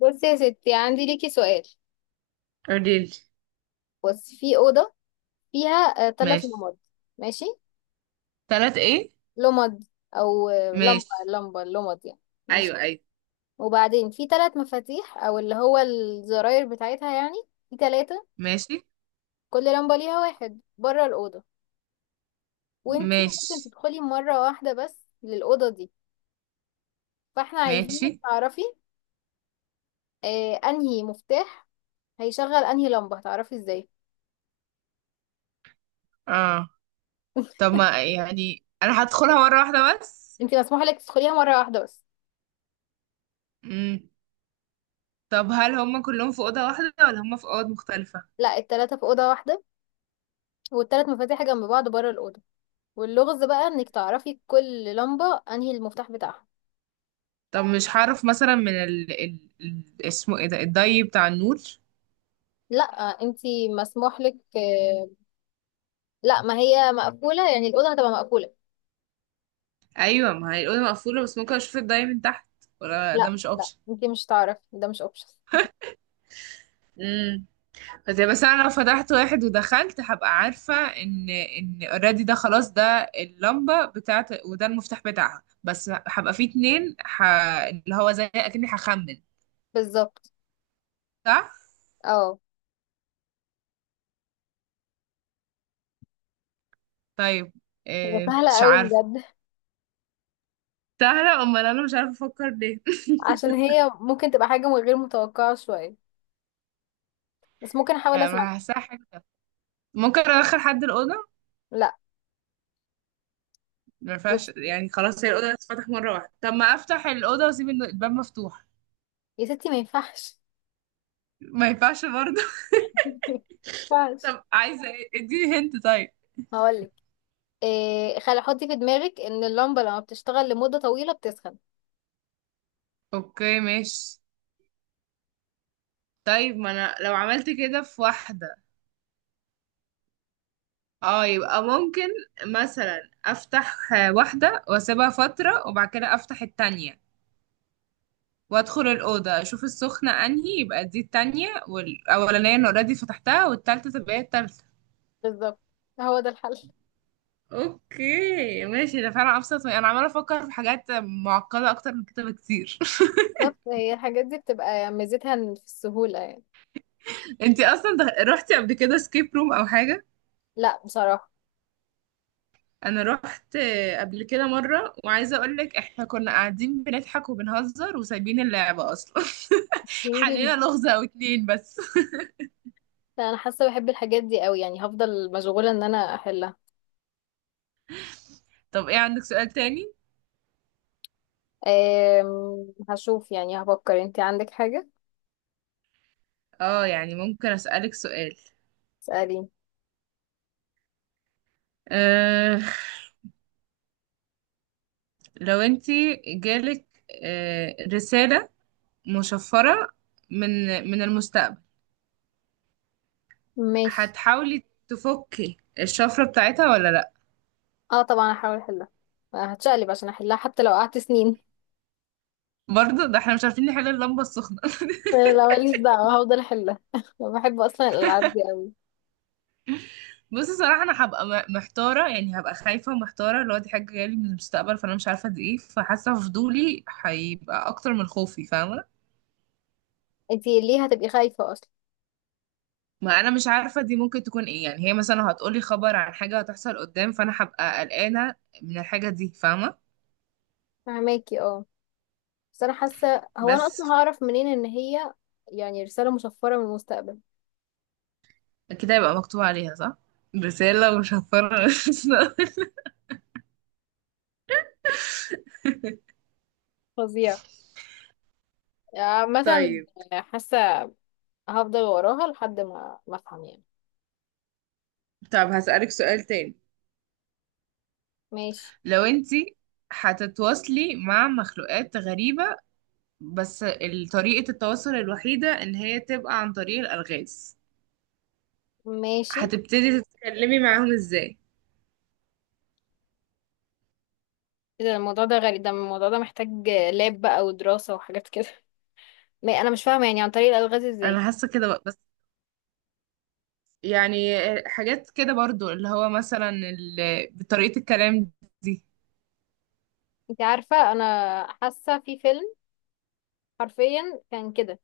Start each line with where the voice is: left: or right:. left: بصي يا ستي، عندي ليكي سؤال.
right: قوليلي.
left: بصي، في أوضة فيها ثلاث
right: ماشي.
left: لمض. ماشي.
right: تلات ايه؟
left: لمض أو لمبة
right: ماشي.
left: لمبة، لمض يعني. ماشي.
right: ايوه ايوه.
left: وبعدين في ثلاث مفاتيح، أو اللي هو الزراير بتاعتها يعني، في ثلاثة.
right: ماشي.
left: كل لمبة ليها واحد بره الأوضة. وانتي
right: ماشي.
left: ممكن تدخلي مرة واحدة بس للأوضة دي. فاحنا عايزينك
right: ماشي.
left: تعرفي أنهي مفتاح هيشغل أنهي لمبة. هتعرفي ازاي؟
right: اه. طب ما يعني انا هدخلها مرة واحدة بس.
left: انتي مسموح لك تدخليها مرة واحدة بس.
right: مم. طب هل هم كلهم في أوضة واحدة ولا هم في أوض مختلفة؟
left: لا، التلاتة في أوضة واحدة، والتلات مفاتيح جنب بعض بره الأوضة. واللغز بقى انك تعرفي كل لمبة انهي المفتاح بتاعها.
right: طب مش هعرف مثلا من اسمه ايه ده، الضي بتاع النور؟
left: لا، انتي مسموح لك لا، ما هي مقفولة، يعني الأوضة هتبقى مقفولة.
right: ايوه، ما هي الأوضة مقفولة، بس ممكن اشوف الضي من تحت، ولا ده
left: لا
right: مش
left: لا، انتي مش تعرفي، ده مش اوبشن.
right: اوبشن؟ زي، بس انا لو فتحت واحد ودخلت هبقى عارفه ان اوريدي ده خلاص، ده اللمبه بتاعت وده المفتاح بتاعها، بس هبقى في اتنين اللي هو زي اكني هخمن،
left: بالظبط.
right: صح؟
left: اه.
right: طيب.
left: هي
right: إيه،
left: سهلة
right: مش
left: قوي
right: عارفه.
left: بجد.
right: سهله؟ امال انا مش عارفه افكر ليه؟
left: عشان هي ممكن تبقى حاجة غير متوقعة شوية، بس ممكن احاول اسمع.
right: ما هحسها حاجه. ممكن ادخل حد الاوضه؟
left: لا.
right: ما ينفعش
left: بصي،
right: يعني؟ خلاص، هي الاوضه هتتفتح مره واحده، طب ما افتح الاوضه واسيب الباب مفتوح.
left: يا ستي ما ينفعش.
right: ما ينفعش برضه؟
left: ما ينفعش.
right: طب عايزه إيه؟ اديني هنت طيب.
left: هقولك إيه، خلي حطي في دماغك ان اللمبة لما بتشتغل لمدة طويلة بتسخن.
right: اوكي ماشي. طيب، ما انا لو عملت كده في واحدة، اه، يبقى ممكن مثلا افتح واحدة واسيبها فترة وبعد كده افتح التانية وادخل الأوضة اشوف السخنة انهي، يبقى دي التانية، والاولانية انا اوريدي فتحتها، والتالتة تبقى هي التالتة.
left: بالظبط، هو ده الحل.
right: اوكي ماشي، ده فعلا ابسط انا عمالة افكر في حاجات معقدة اكتر من كده بكتير.
left: بالظبط، هي الحاجات دي بتبقى ميزتها إن في السهولة يعني.
right: انتي اصلا روحتي قبل كده سكيب روم او حاجة؟
left: لا بصراحة.
right: انا رحت قبل كده مره، وعايزه اقول لك احنا كنا قاعدين بنضحك وبنهزر وسايبين اللعبه اصلا.
left: يمكن.
right: حلينا لغزه او اتنين بس.
left: لا، أنا حاسة بحب الحاجات دي قوي، يعني هفضل مشغولة إن أنا أحلها.
right: طب ايه، عندك سؤال تاني؟
left: هشوف يعني، هفكر. انتي عندك حاجة؟
right: اه يعني، ممكن اسالك سؤال.
left: اسأليني.
right: أه لو انتي جالك رساله مشفره من من المستقبل،
left: ماشي،
right: هتحاولي تفكي الشفره بتاعتها ولا لا؟
left: اه طبعا هحاول أحلها. هتشقلب عشان أحلها حتى لو قعدت سنين.
right: برضه ده احنا مش عارفين نحل اللمبه السخنه.
left: لا ماليش دعوة، هفضل أحلها. بحب أصلا الألعاب دي قوي.
right: بصي، صراحة أنا هبقى محتارة يعني، هبقى خايفة ومحتارة، اللي هو دي حاجة جاية لي من المستقبل، فأنا مش عارفة دي إيه، فحاسة فضولي هيبقى أكتر من خوفي. فاهمة؟
left: انتي ليه هتبقي خايفة أصلا؟
right: ما أنا مش عارفة دي ممكن تكون إيه، يعني هي مثلا هتقولي خبر عن حاجة هتحصل قدام، فأنا هبقى قلقانة من الحاجة دي. فاهمة؟
left: فهماكي اه. بس أنا حاسة، هو أنا أصلا
right: بس
left: هعرف منين إن هي يعني رسالة مشفرة من المستقبل؟
right: كده يبقى مكتوب عليها، صح؟ رسالة وشفرة.
left: فظيعة. آه، مثلا.
right: طيب.
left: حاسة هفضل وراها لحد ما افهم يعني.
right: طب هسألك سؤال تاني.
left: ماشي.
right: لو انتي هتتواصلي مع مخلوقات غريبة، بس طريقة التواصل الوحيدة ان هي تبقى عن طريق الألغاز،
left: ماشي.
right: هتبتدي تتكلمي معاهم ازاي؟
left: ايه ده؟ الموضوع ده غريب، ده الموضوع ده محتاج لاب بقى ودراسة وحاجات كده. ما انا مش فاهمة يعني عن طريق الألغاز ازاي.
right: انا حاسة كده بقى. بس يعني، حاجات كده برضو، اللي هو مثلا بطريقة الكلام دي.
left: انت عارفة، انا حاسة في فيلم حرفيا كان كده.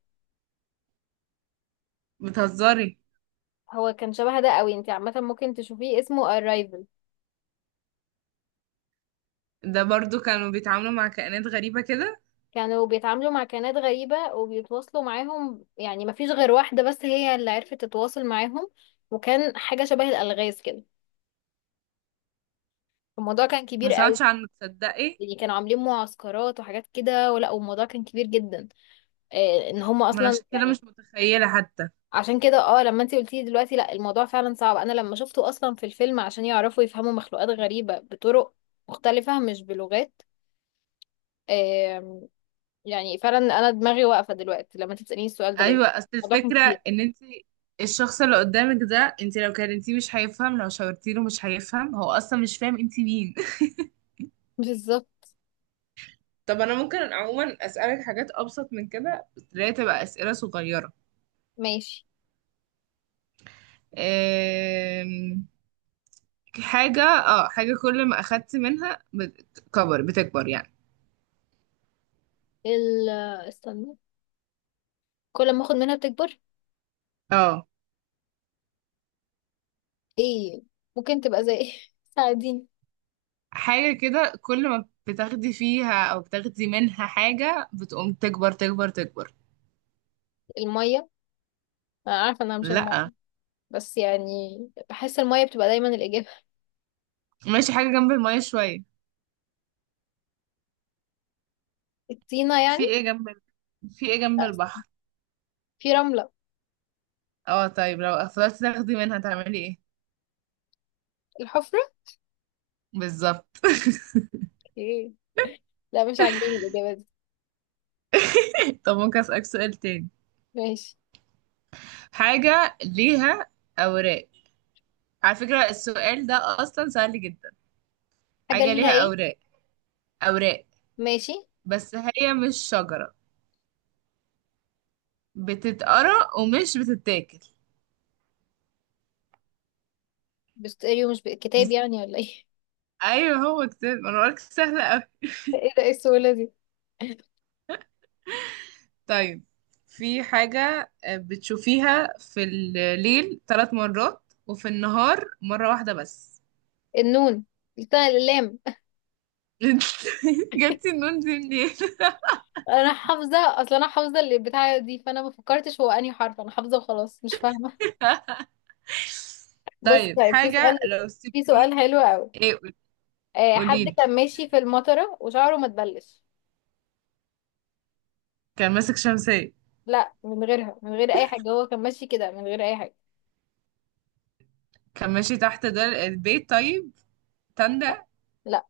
right: بتهزري؟
left: هو كان شبه ده قوي، انت عامة ممكن تشوفيه، اسمه Arrival.
right: ده برضو كانوا بيتعاملوا مع كائنات غريبة كده.
left: كانوا بيتعاملوا مع كائنات غريبة وبيتواصلوا معاهم، يعني مفيش غير واحدة بس هي اللي عرفت تتواصل معاهم. وكان حاجة شبه الألغاز كده. الموضوع كان
right: ما
left: كبير
right: سمعتش
left: قوي.
right: عنه تصدقي.
left: يعني كانوا عاملين معسكرات وحاجات كده، ولا والموضوع كان كبير جدا. ان هم
right: ما انا
left: اصلا
right: عشان كده
left: يعني.
right: مش متخيلة حتى.
left: عشان كده لما انت قلتي دلوقتي لا، الموضوع فعلا صعب. انا لما شفته اصلا في الفيلم، عشان يعرفوا يفهموا مخلوقات غريبة بطرق مختلفة مش بلغات. آم، يعني فعلا انا دماغي واقفة دلوقتي لما انت تسأليني السؤال ده، لان
right: ايوه، اصل
left: الموضوع كان
right: الفكرة
left: كبير.
right: ان انت، الشخص اللي قدامك ده، انت لو كلمتيه مش هيفهم، لو شاورتيله مش هيفهم، هو اصلا مش فاهم انت مين.
left: بالظبط.
right: طب انا ممكن عموما اسالك حاجات ابسط من كده، بس اللي هي تبقى اسئله صغيره.
left: ماشي.
right: أم... حاجه كل ما اخدت منها بتكبر بتكبر يعني.
left: ال آه، استنى، كل ما اخد منها بتكبر.
right: اه،
left: ايه ممكن تبقى زي إيه؟ ساعديني.
right: حاجه كده كل ما بتاخدي فيها او بتاخدي منها حاجه بتقوم تكبر تكبر تكبر.
left: المية. انا عارفة انها مش المية،
right: لا.
left: بس يعني بحس المية بتبقى دايما الإجابة.
right: ماشي، حاجه جنب الميه شويه.
left: الطينة يعني.
right: في ايه جنب ال- في ايه جنب
left: لا،
right: البحر؟
left: في رملة.
right: اه طيب، لو فضلتي تاخدي منها تعملي ايه؟
left: الحفرة.
right: بالظبط.
left: ايه. لا، مش عاجباني الإجابة دي.
right: طب ممكن اسالك سؤال تاني.
left: ماشي.
right: حاجة ليها أوراق. على فكرة السؤال ده أصلا سهل جدا.
left: حاجة
right: حاجة
left: ليها
right: ليها
left: ايه؟
right: أوراق، أوراق،
left: ماشي.
right: بس هي مش شجرة، بتتقرأ ومش بتتاكل.
left: بستقري، مش
right: دي
left: كتاب
right: س-
left: يعني، ولا ايه؟
right: أيوه هو كتاب، أنا بقولك سهلة أوي.
left: ايه ده؟ ايه السهولة دي؟
right: طيب، في حاجة بتشوفيها في الليل 3 مرات وفي النهار مرة واحدة بس.
left: النون، التاء، اللام.
right: انت جبتي النون دي منين؟
left: انا حافظة اصلا، انا حافظة اللي بتاع دي، فانا ما فكرتش هو انهي حرف، انا حافظة وخلاص مش فاهمة. بص،
right: طيب،
left: طيب في
right: حاجة
left: سؤال.
right: لو سبت...
left: في سؤال حلو قوي.
right: ايه؟
left: حد
right: قوليلي.
left: كان ماشي في المطرة وشعره ما تبلش.
right: كان ماسك شمسية؟
left: لا، من غيرها، من غير اي حاجة، هو كان ماشي كده من غير اي حاجة.
right: كان ماشي تحت دار البيت طيب. تندى.
left: لا.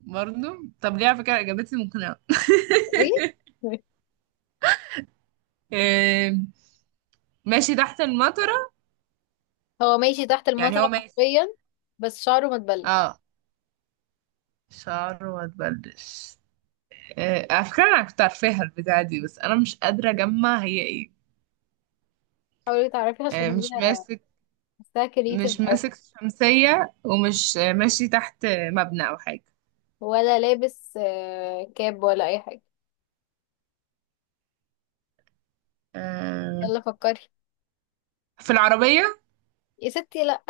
right: برضه؟ طب ليه؟ على فكرة إجابتي مقنعة.
left: ايه.
right: آم، ماشي تحت المطرة،
left: هو ماشي تحت
right: يعني هو
left: المطرة
right: ماشي.
left: حرفيا، بس شعره ما تبلش.
right: اه، شعره ما تبلش. على فكرة أنا كنت عارفاها البتاعة دي، بس أنا مش قادرة أجمع هي إيه.
left: حاولي تعرفي، عشان
right: آه،
left: هي
right: مش ماسك
left: حاساها كريتيف
right: مش
left: قوي.
right: ماسك شمسية، ومش ماشي تحت مبنى أو حاجة.
left: ولا لابس كاب ولا اي حاجة.
right: آه،
left: يلا فكري.
right: في العربية.
left: يا ستي لا.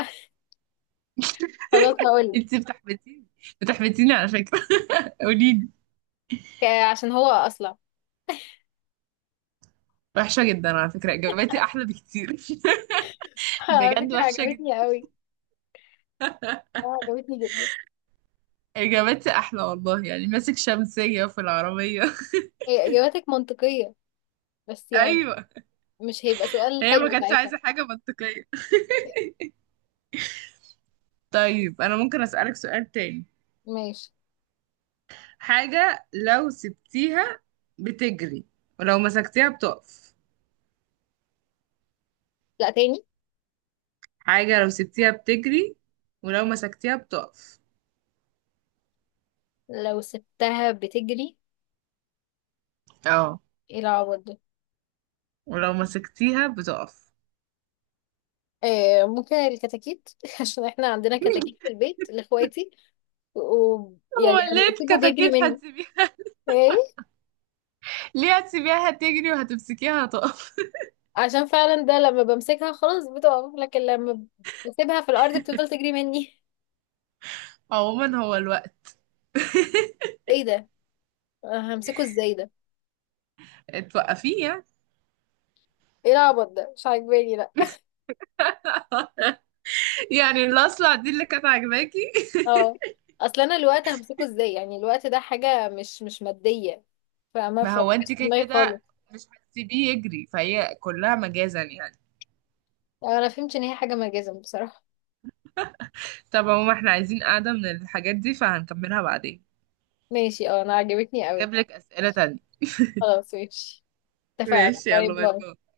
left: خلاص هقولك.
right: انتي بتحبتيني، بتحبتيني على فكرة. قوليلي.
left: عشان هو اصلع.
right: وحشة جدا، على فكرة إجاباتي أحلى بكتير.
left: على
right: بجد
left: فكرة
right: وحشة جدا.
left: عجبتني قوي. عجبتني جدا.
right: إجابتي أحلى والله، يعني ماسك شمسية في العربية.
left: هي اجاباتك منطقية، بس يعني
right: أيوة.
left: مش هيبقى سؤال
right: هي
left: حلو
right: ما كانتش
left: ساعتها.
right: عايزة حاجة منطقية. طيب، أنا ممكن أسألك سؤال تاني.
left: ماشي.
right: حاجة لو سبتيها بتجري، ولو مسكتيها بتقف.
left: لا تاني.
right: حاجة لو سبتيها بتجري، ولو مسكتيها بتقف.
left: لو سبتها بتجري.
right: اه،
left: ايه العبط ده؟
right: ولو مسكتيها بتقف.
left: ممكن الكتاكيت. عشان احنا عندنا كتاكيت في البيت لاخواتي، ويعني
right: هو
left: لما
right: ليه
left: بسيبه بيجري
right: الكتاكيت
left: مني.
right: هتسيبيها؟
left: ايه.
right: ليه هتسيبيها هتجري وهتمسكيها هتقف؟
left: عشان فعلا ده لما بمسكها خلاص بتقف، لكن لما بسيبها في الارض بتفضل تجري مني.
right: عموما هو الوقت،
left: ايه ده؟ أنا همسكه ازاي ده؟
right: توقفيه يعني.
left: ايه العبط ده، مش عاجباني لا.
right: يعني الاصلع دي اللي كانت عاجباكي؟
left: اه. اصل انا الوقت همسكه ازاي؟ يعني الوقت ده حاجه مش ماديه، فما
right: ما
left: فمش
right: هو انت
left: في
right: كده
left: دماغي خالص.
right: كده مش هتسيبيه يجري، فهي كلها مجازا يعني.
left: انا فهمت ان هي حاجه ملجزم بصراحه.
right: طب عموما احنا عايزين قاعدة من الحاجات دي، فهنكملها بعدين.
left: ماشي اه، انا عجبتني قوي.
right: جاب لك أسئلة تانية.
left: خلاص ماشي، اتفقنا.
right: ماشي،
left: باي
right: يلا. باي
left: باي.
right: باي.